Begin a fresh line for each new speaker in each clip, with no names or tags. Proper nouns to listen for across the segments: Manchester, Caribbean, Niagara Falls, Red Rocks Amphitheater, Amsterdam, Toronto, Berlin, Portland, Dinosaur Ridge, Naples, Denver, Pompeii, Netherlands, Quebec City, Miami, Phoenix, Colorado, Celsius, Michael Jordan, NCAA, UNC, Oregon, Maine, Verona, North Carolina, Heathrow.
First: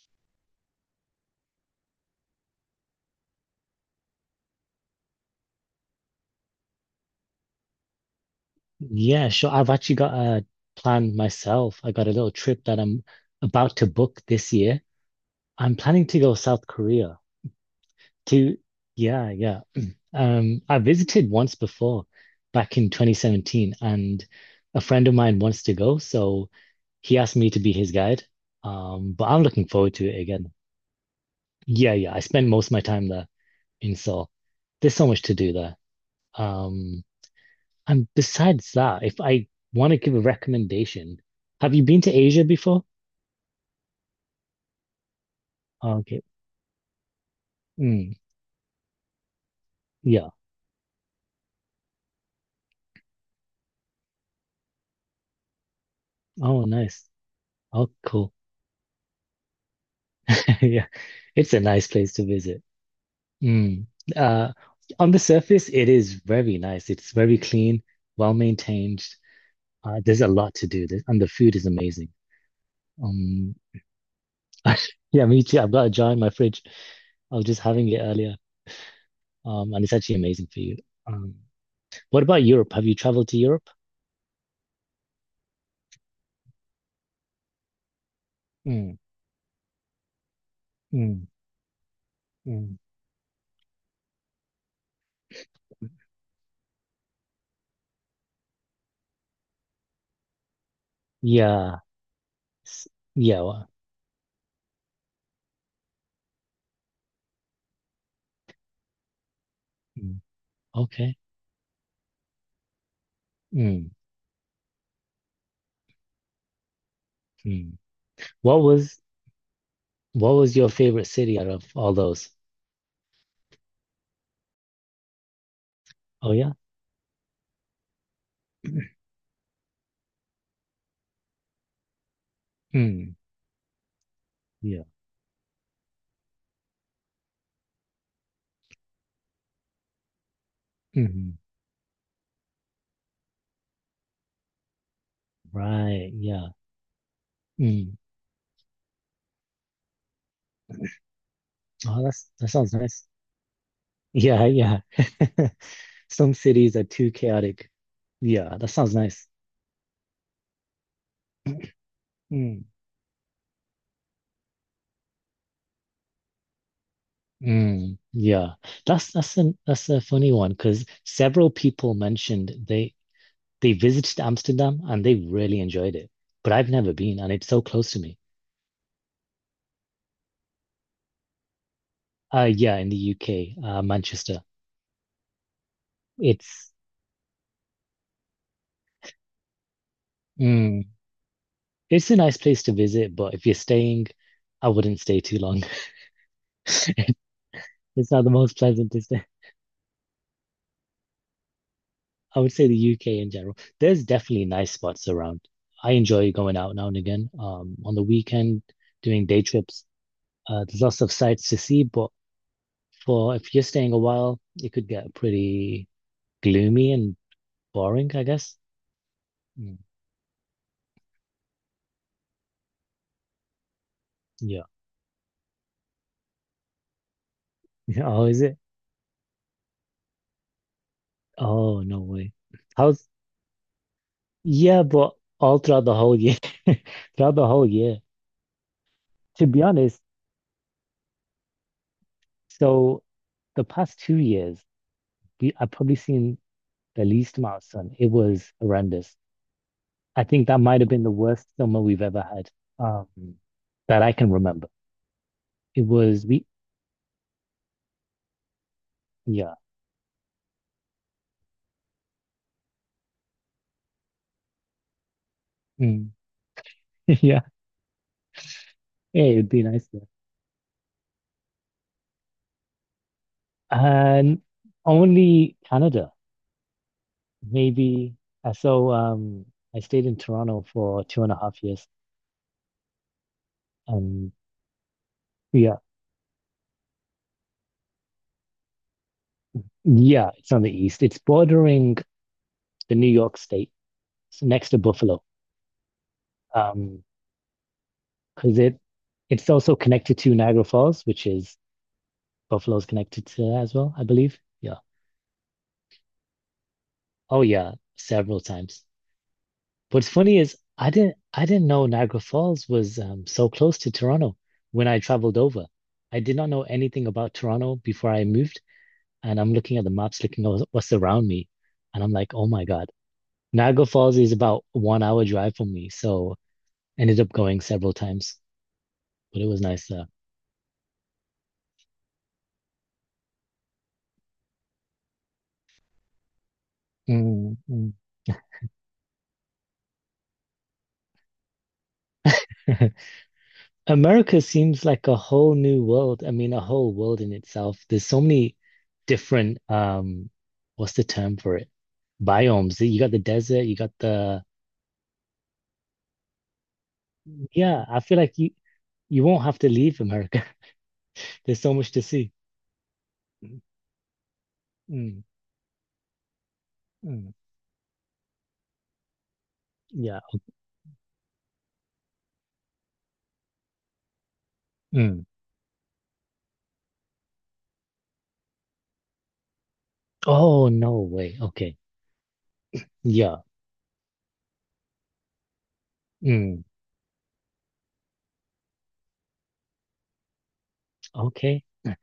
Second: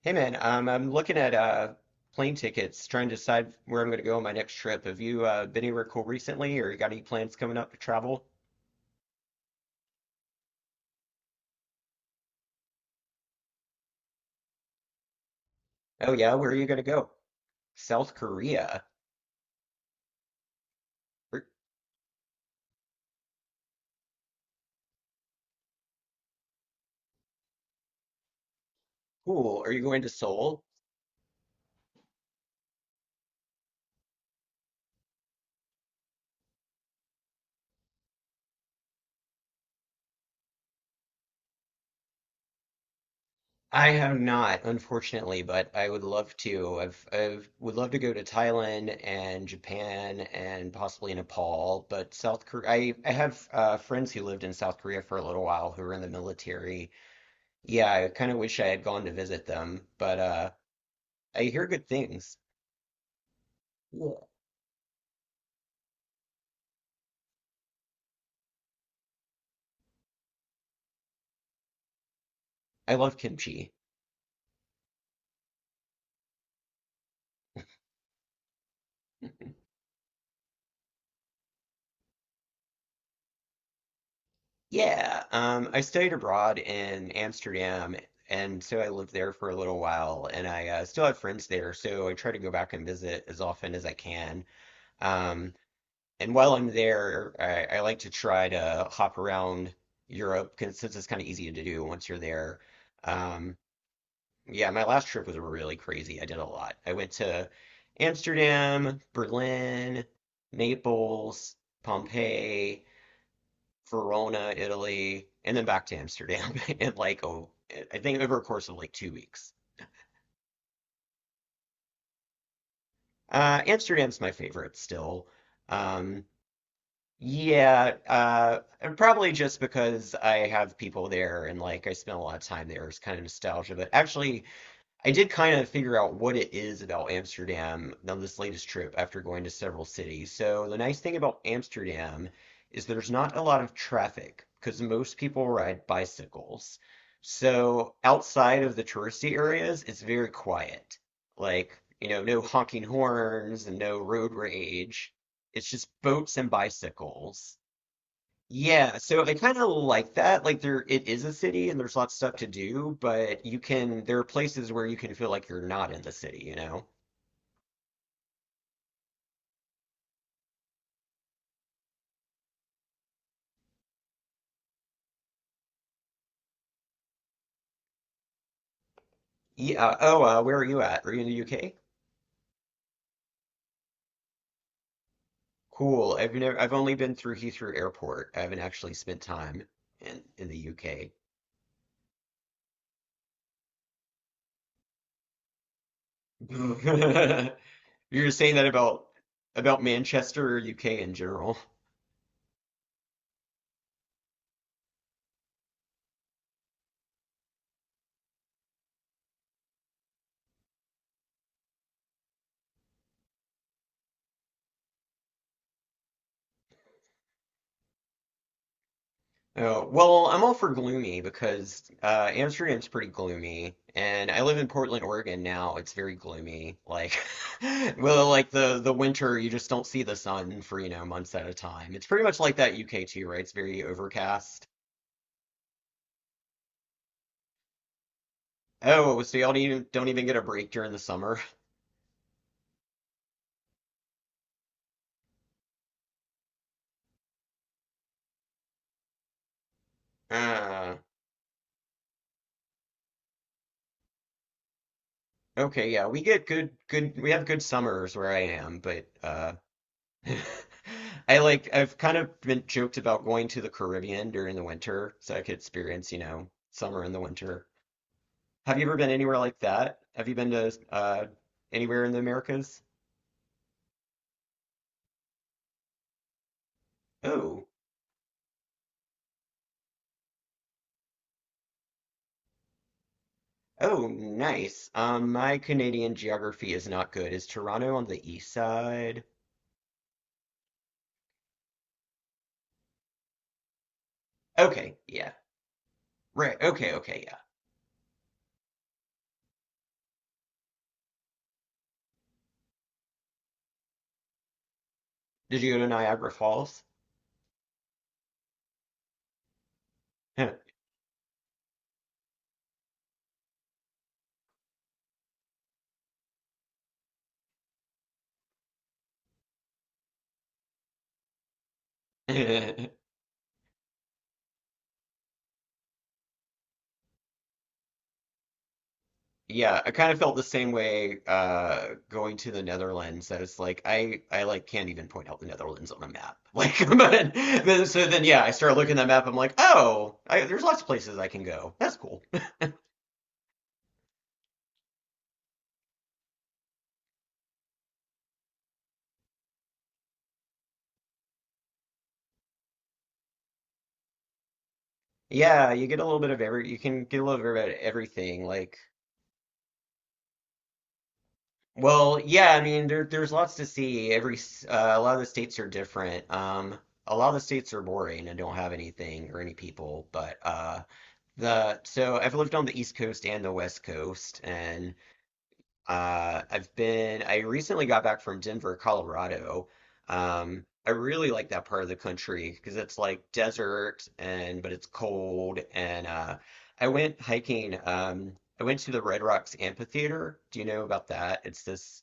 Hey man, I'm looking at plane tickets, trying to decide where I'm going to go on my next trip. Have you been anywhere cool recently, or you got any plans coming up to travel?
Yeah, sure. I've actually got a plan myself. I got a little trip that I'm about to book this year. I'm planning
Oh
to
yeah,
go
where are
South
you going to go?
Korea
South
to,
Korea.
yeah, yeah. I visited
Ver-
once before back in 2017, and a friend of mine wants to go, so he asked me to be his guide. But I'm
Cool.
looking
Are you
forward
going
to
to
it again.
Seoul?
Yeah, yeah. I spend most of my time there in Seoul. There's so much to do there. Um, And besides that, if I want to give a recommendation, have you been to Asia before?
I have not, unfortunately, but I
Oh,
would
okay.
love to. I've would love to go
Mm,
to Thailand and Japan
yeah.
and possibly Nepal, but South Korea. I have friends who lived in South Korea for a little while who were in the
Oh,
military.
nice. Oh,
Yeah, I kind
cool.
of wish I had gone to visit them, but
Yeah.
I
It's a
hear
nice
good
place to
things.
visit. Mm.
Yeah.
Uh, on the surface, it is very nice. It's very clean, well maintained. There's a lot to do, and the food is amazing.
I love
Um,
kimchi.
yeah, me too. I've got a jar in my fridge. I was just having it earlier, and it's actually amazing for you. Um, what about Europe? Have you traveled to Europe?
Yeah, I studied abroad in Amsterdam, and so I
Mm,
lived there for a little while, and I still have
mm,
friends there, so I try to go back
mm.
and visit as often as I can. Um, and while I'm there, I like to try to hop around Europe because it's kind of easy to
Yeah.
do once you're there.
S- Yeah,
Um,
well,
Yeah, my last trip was really crazy. I did a lot. I went to Amsterdam, Berlin,
mm, okay.
Naples, Pompeii,
Mm,
Verona, Italy, and then back to Amsterdam in like
mm.
I think over a
What
course of like
was
2 weeks.
what was your favorite city out of all those?
Amsterdam's my favorite still. Um,
Oh yeah.
yeah, and probably just because I have people there and like I spent a lot of time there. It's
Mm,
kind of nostalgia, but actually.
yeah.
I did kind of figure out what it is about Amsterdam on this latest trip after going to several cities. So the nice thing
Hmm.
about Amsterdam is there's not a lot of traffic because most people ride
Right. Yeah.
bicycles. So
Mm.
outside of the touristy areas, it's very quiet. Like,
Oh,
you know,
that's
no
that sounds
honking
nice.
horns and no road
Yeah. Yeah.
rage. It's just
Some
boats and
cities are too
bicycles.
chaotic. Yeah. That sounds
Yeah, so
nice.
I kind of like that. Like there, it is a city, and there's lots of stuff to
Mm.
do, but you can. There are places where you can feel like you're not in the city. You know?
Mm, yeah. That's a funny one because several people mentioned they visited Amsterdam and they really enjoyed it, but I've never been and it's so close to me.
Yeah. Oh, where are you at? Are you in the UK?
Yeah, in the UK, Manchester.
Cool. I've never. I've
It's
only been through Heathrow Airport. I haven't actually spent time in the
mm,
UK.
it's a nice place to visit, but if you're staying, I wouldn't stay too long. It's not
You're
the
saying
most
that
pleasant to
about
stay.
about Manchester or UK in general?
I would say the UK in general. There's definitely nice spots around. I enjoy going out now and again. On the weekend, doing day trips. There's lots of sights to see, but for if you're staying a while, it could get pretty gloomy and boring, I guess. Mm,
Oh, well, I'm all for gloomy because Amsterdam's pretty gloomy, and I live
yeah.
in Portland, Oregon now. It's very gloomy. Like,
Oh,
well,
is
like
it?
the winter, you just don't see the sun for, you know, months at a
Oh,
time.
no
It's pretty
way.
much like that UK
How's
too, right? It's very overcast.
Yeah, but all throughout the whole year, throughout the whole year.
Oh, so
To
y'all
be honest,
don't even get a break during the summer?
so the past 2 years, we I've probably seen the least amount of sun. It was horrendous. I think that might have
Uh,
been the worst summer we've ever had, um, that I can remember. It
okay, yeah, we
was
get
we,
good we have good summers where I am, but
yeah,
I like I've kind of been joked about going to the Caribbean during the winter so I could
mm,
experience, you know, summer in the
yeah.
winter. Have you ever been
Yeah,
anywhere
it'd
like
be nice
that?
though.
Have you been to anywhere in the Americas?
And only Canada,
Oh,
maybe. Uh, So um, I stayed in Toronto for two and a half years,
oh,
and
nice. My
yeah.
Canadian geography is not good. Is Toronto on the east side?
Yeah, it's on the east. It's bordering the New York State. It's next to
Okay,
Buffalo.
yeah. Right. Okay,
Um,
okay, yeah.
because it's also connected to Niagara Falls, which is Buffalo's connected to that as well, I believe. Yeah.
Did you go to Niagara Falls?
Oh yeah, several times. What's funny is I didn't know Niagara Falls was so close to Toronto when I traveled over. I did not know anything about Toronto before I moved, and I'm looking at the maps, looking at what's around me, and I'm like, oh my God, Niagara Falls is about 1 hour drive from me, so ended up going several times, but it was
Yeah, I
nice.
kind of felt the same way going to the Netherlands that it's like I like can't even point out the Netherlands on a map. Like but
Mm,
then,
mm.
so then yeah, I start looking at the map, I'm like, "Oh, I, there's lots of places I can go. That's cool."
America seems like a whole new world. I mean, a whole world in itself. There's so many different what's the term for it? Biomes. You got the desert. You got the
Yeah, you get a little bit of every you can get a little bit of
yeah. I feel like
everything
you
like
you won't have to leave America. There's so much to
well,
see.
yeah, I mean there's lots to see. Every a lot of
Mm,
the states are different. A lot
mm,
of the states are boring and don't have anything or any people,
yeah.
but the so I've lived on the East Coast and the West Coast, and
Mm.
I recently got back from Denver, Colorado.
Oh
I
no
really
way.
like that
Okay.
part of the country because it's like
Yeah.
desert and but it's cold and
Mm.
I went hiking. I went to the Red Rocks Amphitheater. Do you know about that? It's
Okay.
this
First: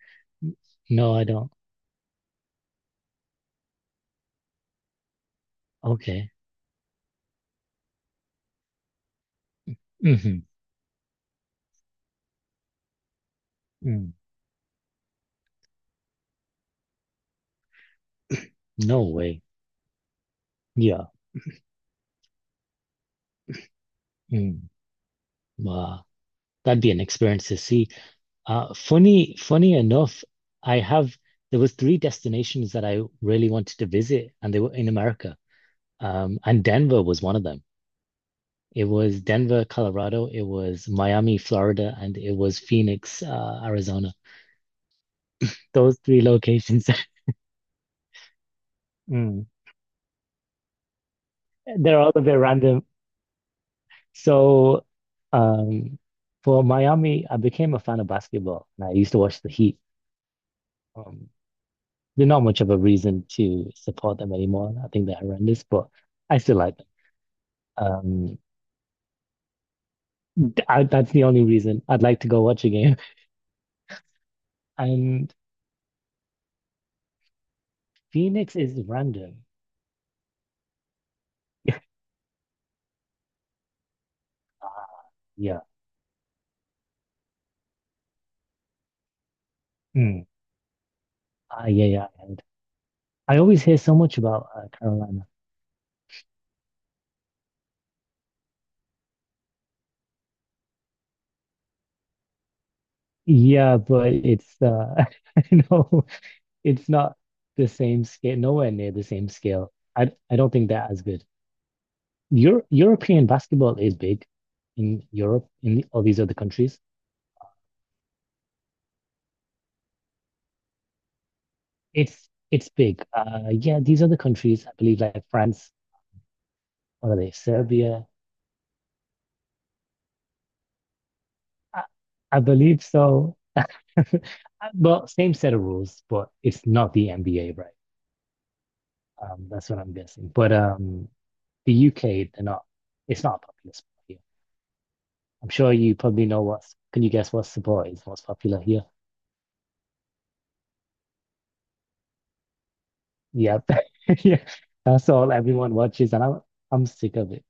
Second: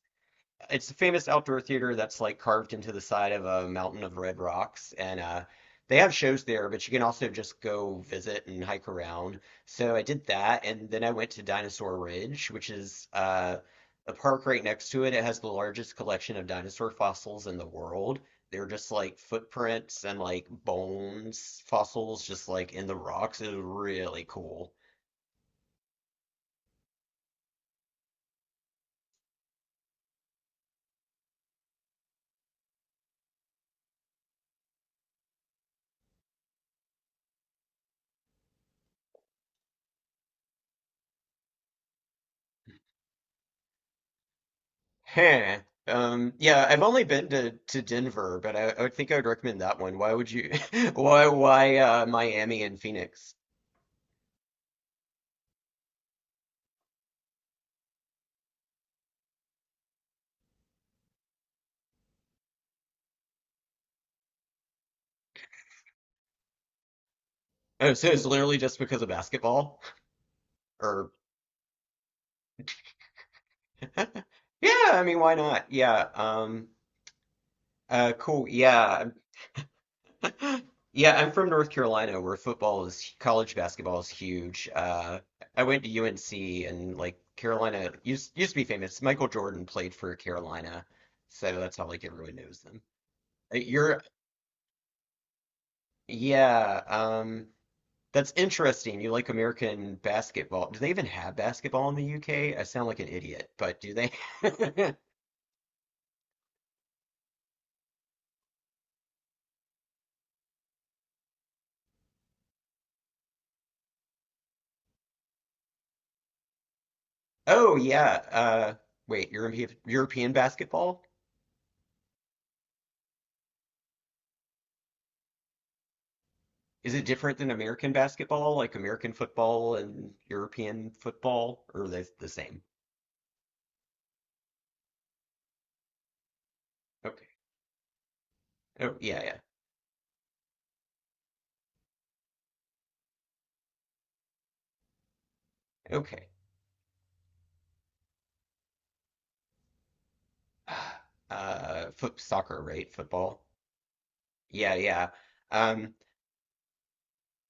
it's a
No, I
famous
don't.
outdoor theater that's like carved into the side of a mountain of red rocks and they have
Okay.
shows there but you can also just go visit and hike around so I did
Hmm.
that and then I went to Dinosaur Ridge which is
Mm.
a park right next to it. It has the largest collection of dinosaur fossils in the world. They're just
No
like
way.
footprints and like
Yeah.
bones fossils just like in the rocks. It was really
Mm.
cool.
Wow. That'd be an experience to see. Funny enough, I have there was three destinations that I really wanted to visit, and they were in America. And Denver was one of them. It was Denver, Colorado. It was Miami, Florida. And it was Phoenix, Arizona.
Huh.
Those three
Yeah, I've
locations.
only been to Denver, but I would think I would
Mm.
recommend that one. Why would you? Why
They're all a bit
Miami and
random.
Phoenix?
So, um, for Miami, I became a fan of basketball, and I used to watch the Heat. Um, There's not much of a reason to support them anymore. I think they're horrendous, but I still like them.
Oh, so it's
Um,
literally just because of basketball?
that's
Or
the only reason I'd like to go watch a game.
yeah, I mean,
And
why not? Yeah. Cool.
Phoenix is
Yeah.
random.
Yeah. I'm from North Carolina, where football is college basketball is huge.
Ah, yeah.
I went to UNC, and like Carolina used to be famous. Michael Jordan played for
Mm.
Carolina, so
Ah,
that's
yeah,
how like
yeah.
everyone
And
knows them.
I always hear so
You're
much about Carolina.
Yeah, that's interesting. You like American basketball. Do they even have basketball in the UK? I sound like an idiot,
Yeah,
but do they?
but it's I know it's not the same scale, nowhere near the same scale. I don't think they're as good. European basketball is big in Europe, in all these other countries.
Oh yeah. Wait, European basketball?
It's big. Yeah, these are the countries I believe, like France,
Is it
what are they?
different than American
Serbia.
basketball, like American football and European football,
I,
or are they the
I
same?
believe so. Well, same set of rules, but it's not the
Okay.
NBA, right?
Oh yeah, yeah.
That's what I'm guessing. But the UK, they're not. It's not a popular sport here. I'm sure you probably
Okay.
know what's. Can you guess what sport is most popular here?
Foot soccer, right? Football.
Yeah, yeah.
Yeah, yeah.
That's all everyone
Um,
watches, and I'm sick of it.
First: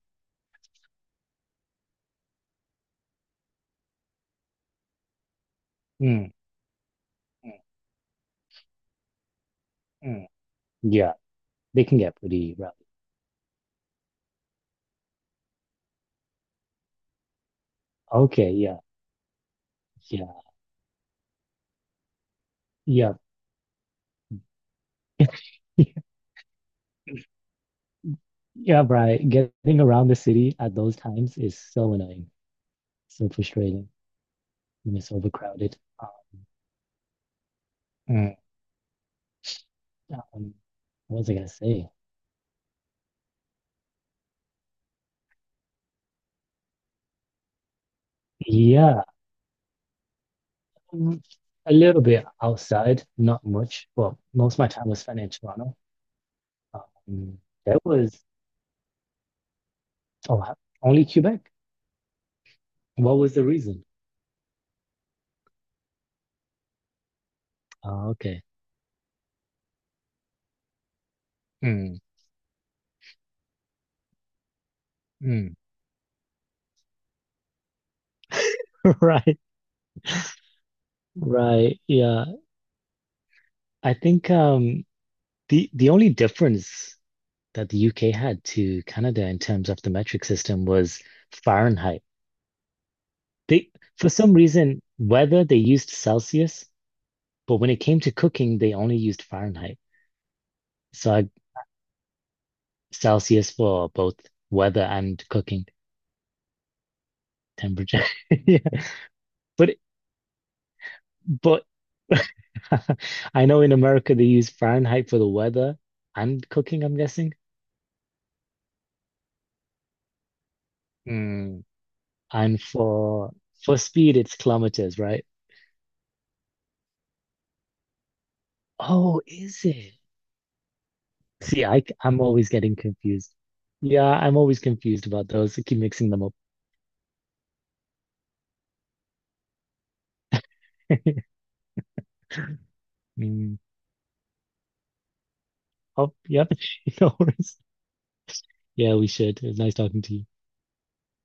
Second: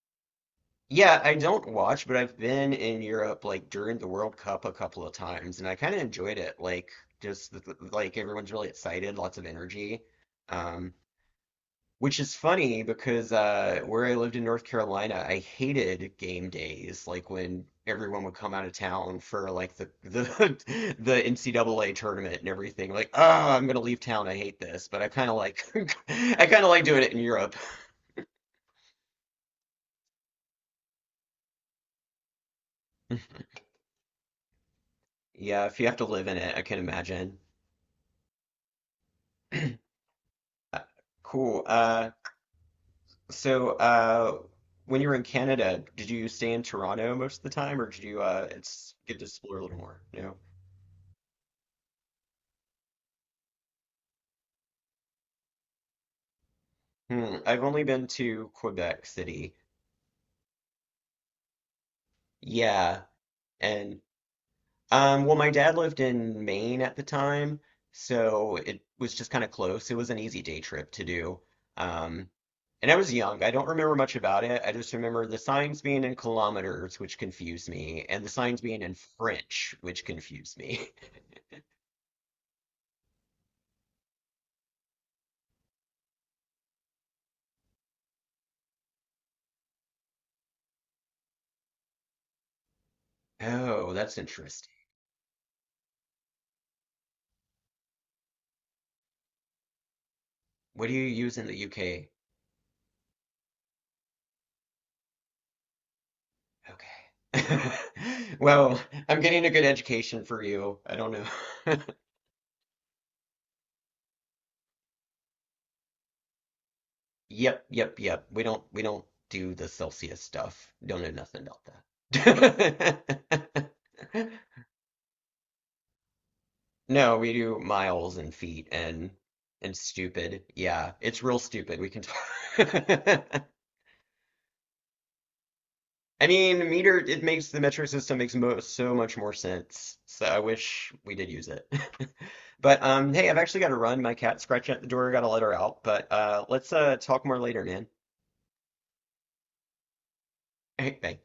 yeah, I don't watch, but I've been in Europe like during the World Cup a couple of times, and I kind of
Mm,
enjoyed it. Like just
mm,
like everyone's really excited, lots of energy,
mm.
um,
Yeah, they can get
which is
pretty rowdy.
funny because where I lived in North Carolina, I hated game days, like when everyone would
Okay,
come out of
yeah,
town for like the the NCAA tournament and everything. Like,
yeah,
oh, I'm gonna leave town. I hate this, but I
yeah.
kind of like I kind of like doing it in Europe.
Yeah, Brian, getting around the city at those times is so annoying, so frustrating when it's
Yeah, if
overcrowded.
you have to live in it, I can imagine.
Mm. Um,
Uh,
what was I gonna
Cool.
say?
So when you were in Canada, did you stay in Toronto most of the time, or did you? It's
Yeah,
good to explore a little more. No.
mm, a little bit outside, not much. Well, most of my time was spent in Toronto.
Hmm.
Um,
I've
there
only been
was
to Quebec City.
oh, ha- Only Quebec.
Yeah,
What was the reason?
and well, my dad lived in Maine at the time,
Oh, okay.
so it was just kind of close. It was an easy day trip to do.
Mm.
Um, and I was young. I don't remember much about it. I just remember the
Mm.
signs being in kilometers, which confused me, and the signs being in
Right,
French, which confused me.
right. Yeah, I think the only difference that the UK had to Canada in terms of the metric system was Fahrenheit. They,
Oh,
for
that's
some
interesting.
reason, weather they used Celsius, but when it came to cooking, they only used Fahrenheit.
What do you
So I,
use in the UK?
Celsius for both weather and cooking
Okay.
temperature. Yeah.
Well, I'm getting a good
But
education for you. I don't
but
know.
I know in America they use Fahrenheit for the weather and cooking, I'm guessing.
Yep, yep, yep. We don't do the Celsius stuff. Don't know nothing about
Mm. And for
that.
for speed, it's kilometers, right?
No, we do miles and feet
Oh, is
and
it?
stupid. Yeah, it's real stupid. We can
I am always getting confused.
talk.
Yeah, I'm always confused about those. I keep mixing them
I
up.
mean, it makes the metric system makes mo so much more sense. So I wish we did use it. But hey, I've
Mm.
actually got to run. My cat's scratching at the door. Got to let her out. But
Oh, yep.
let's
No
talk more
worries.
later, man.
Yeah, we should. It was nice talking to you.
Hey, thanks.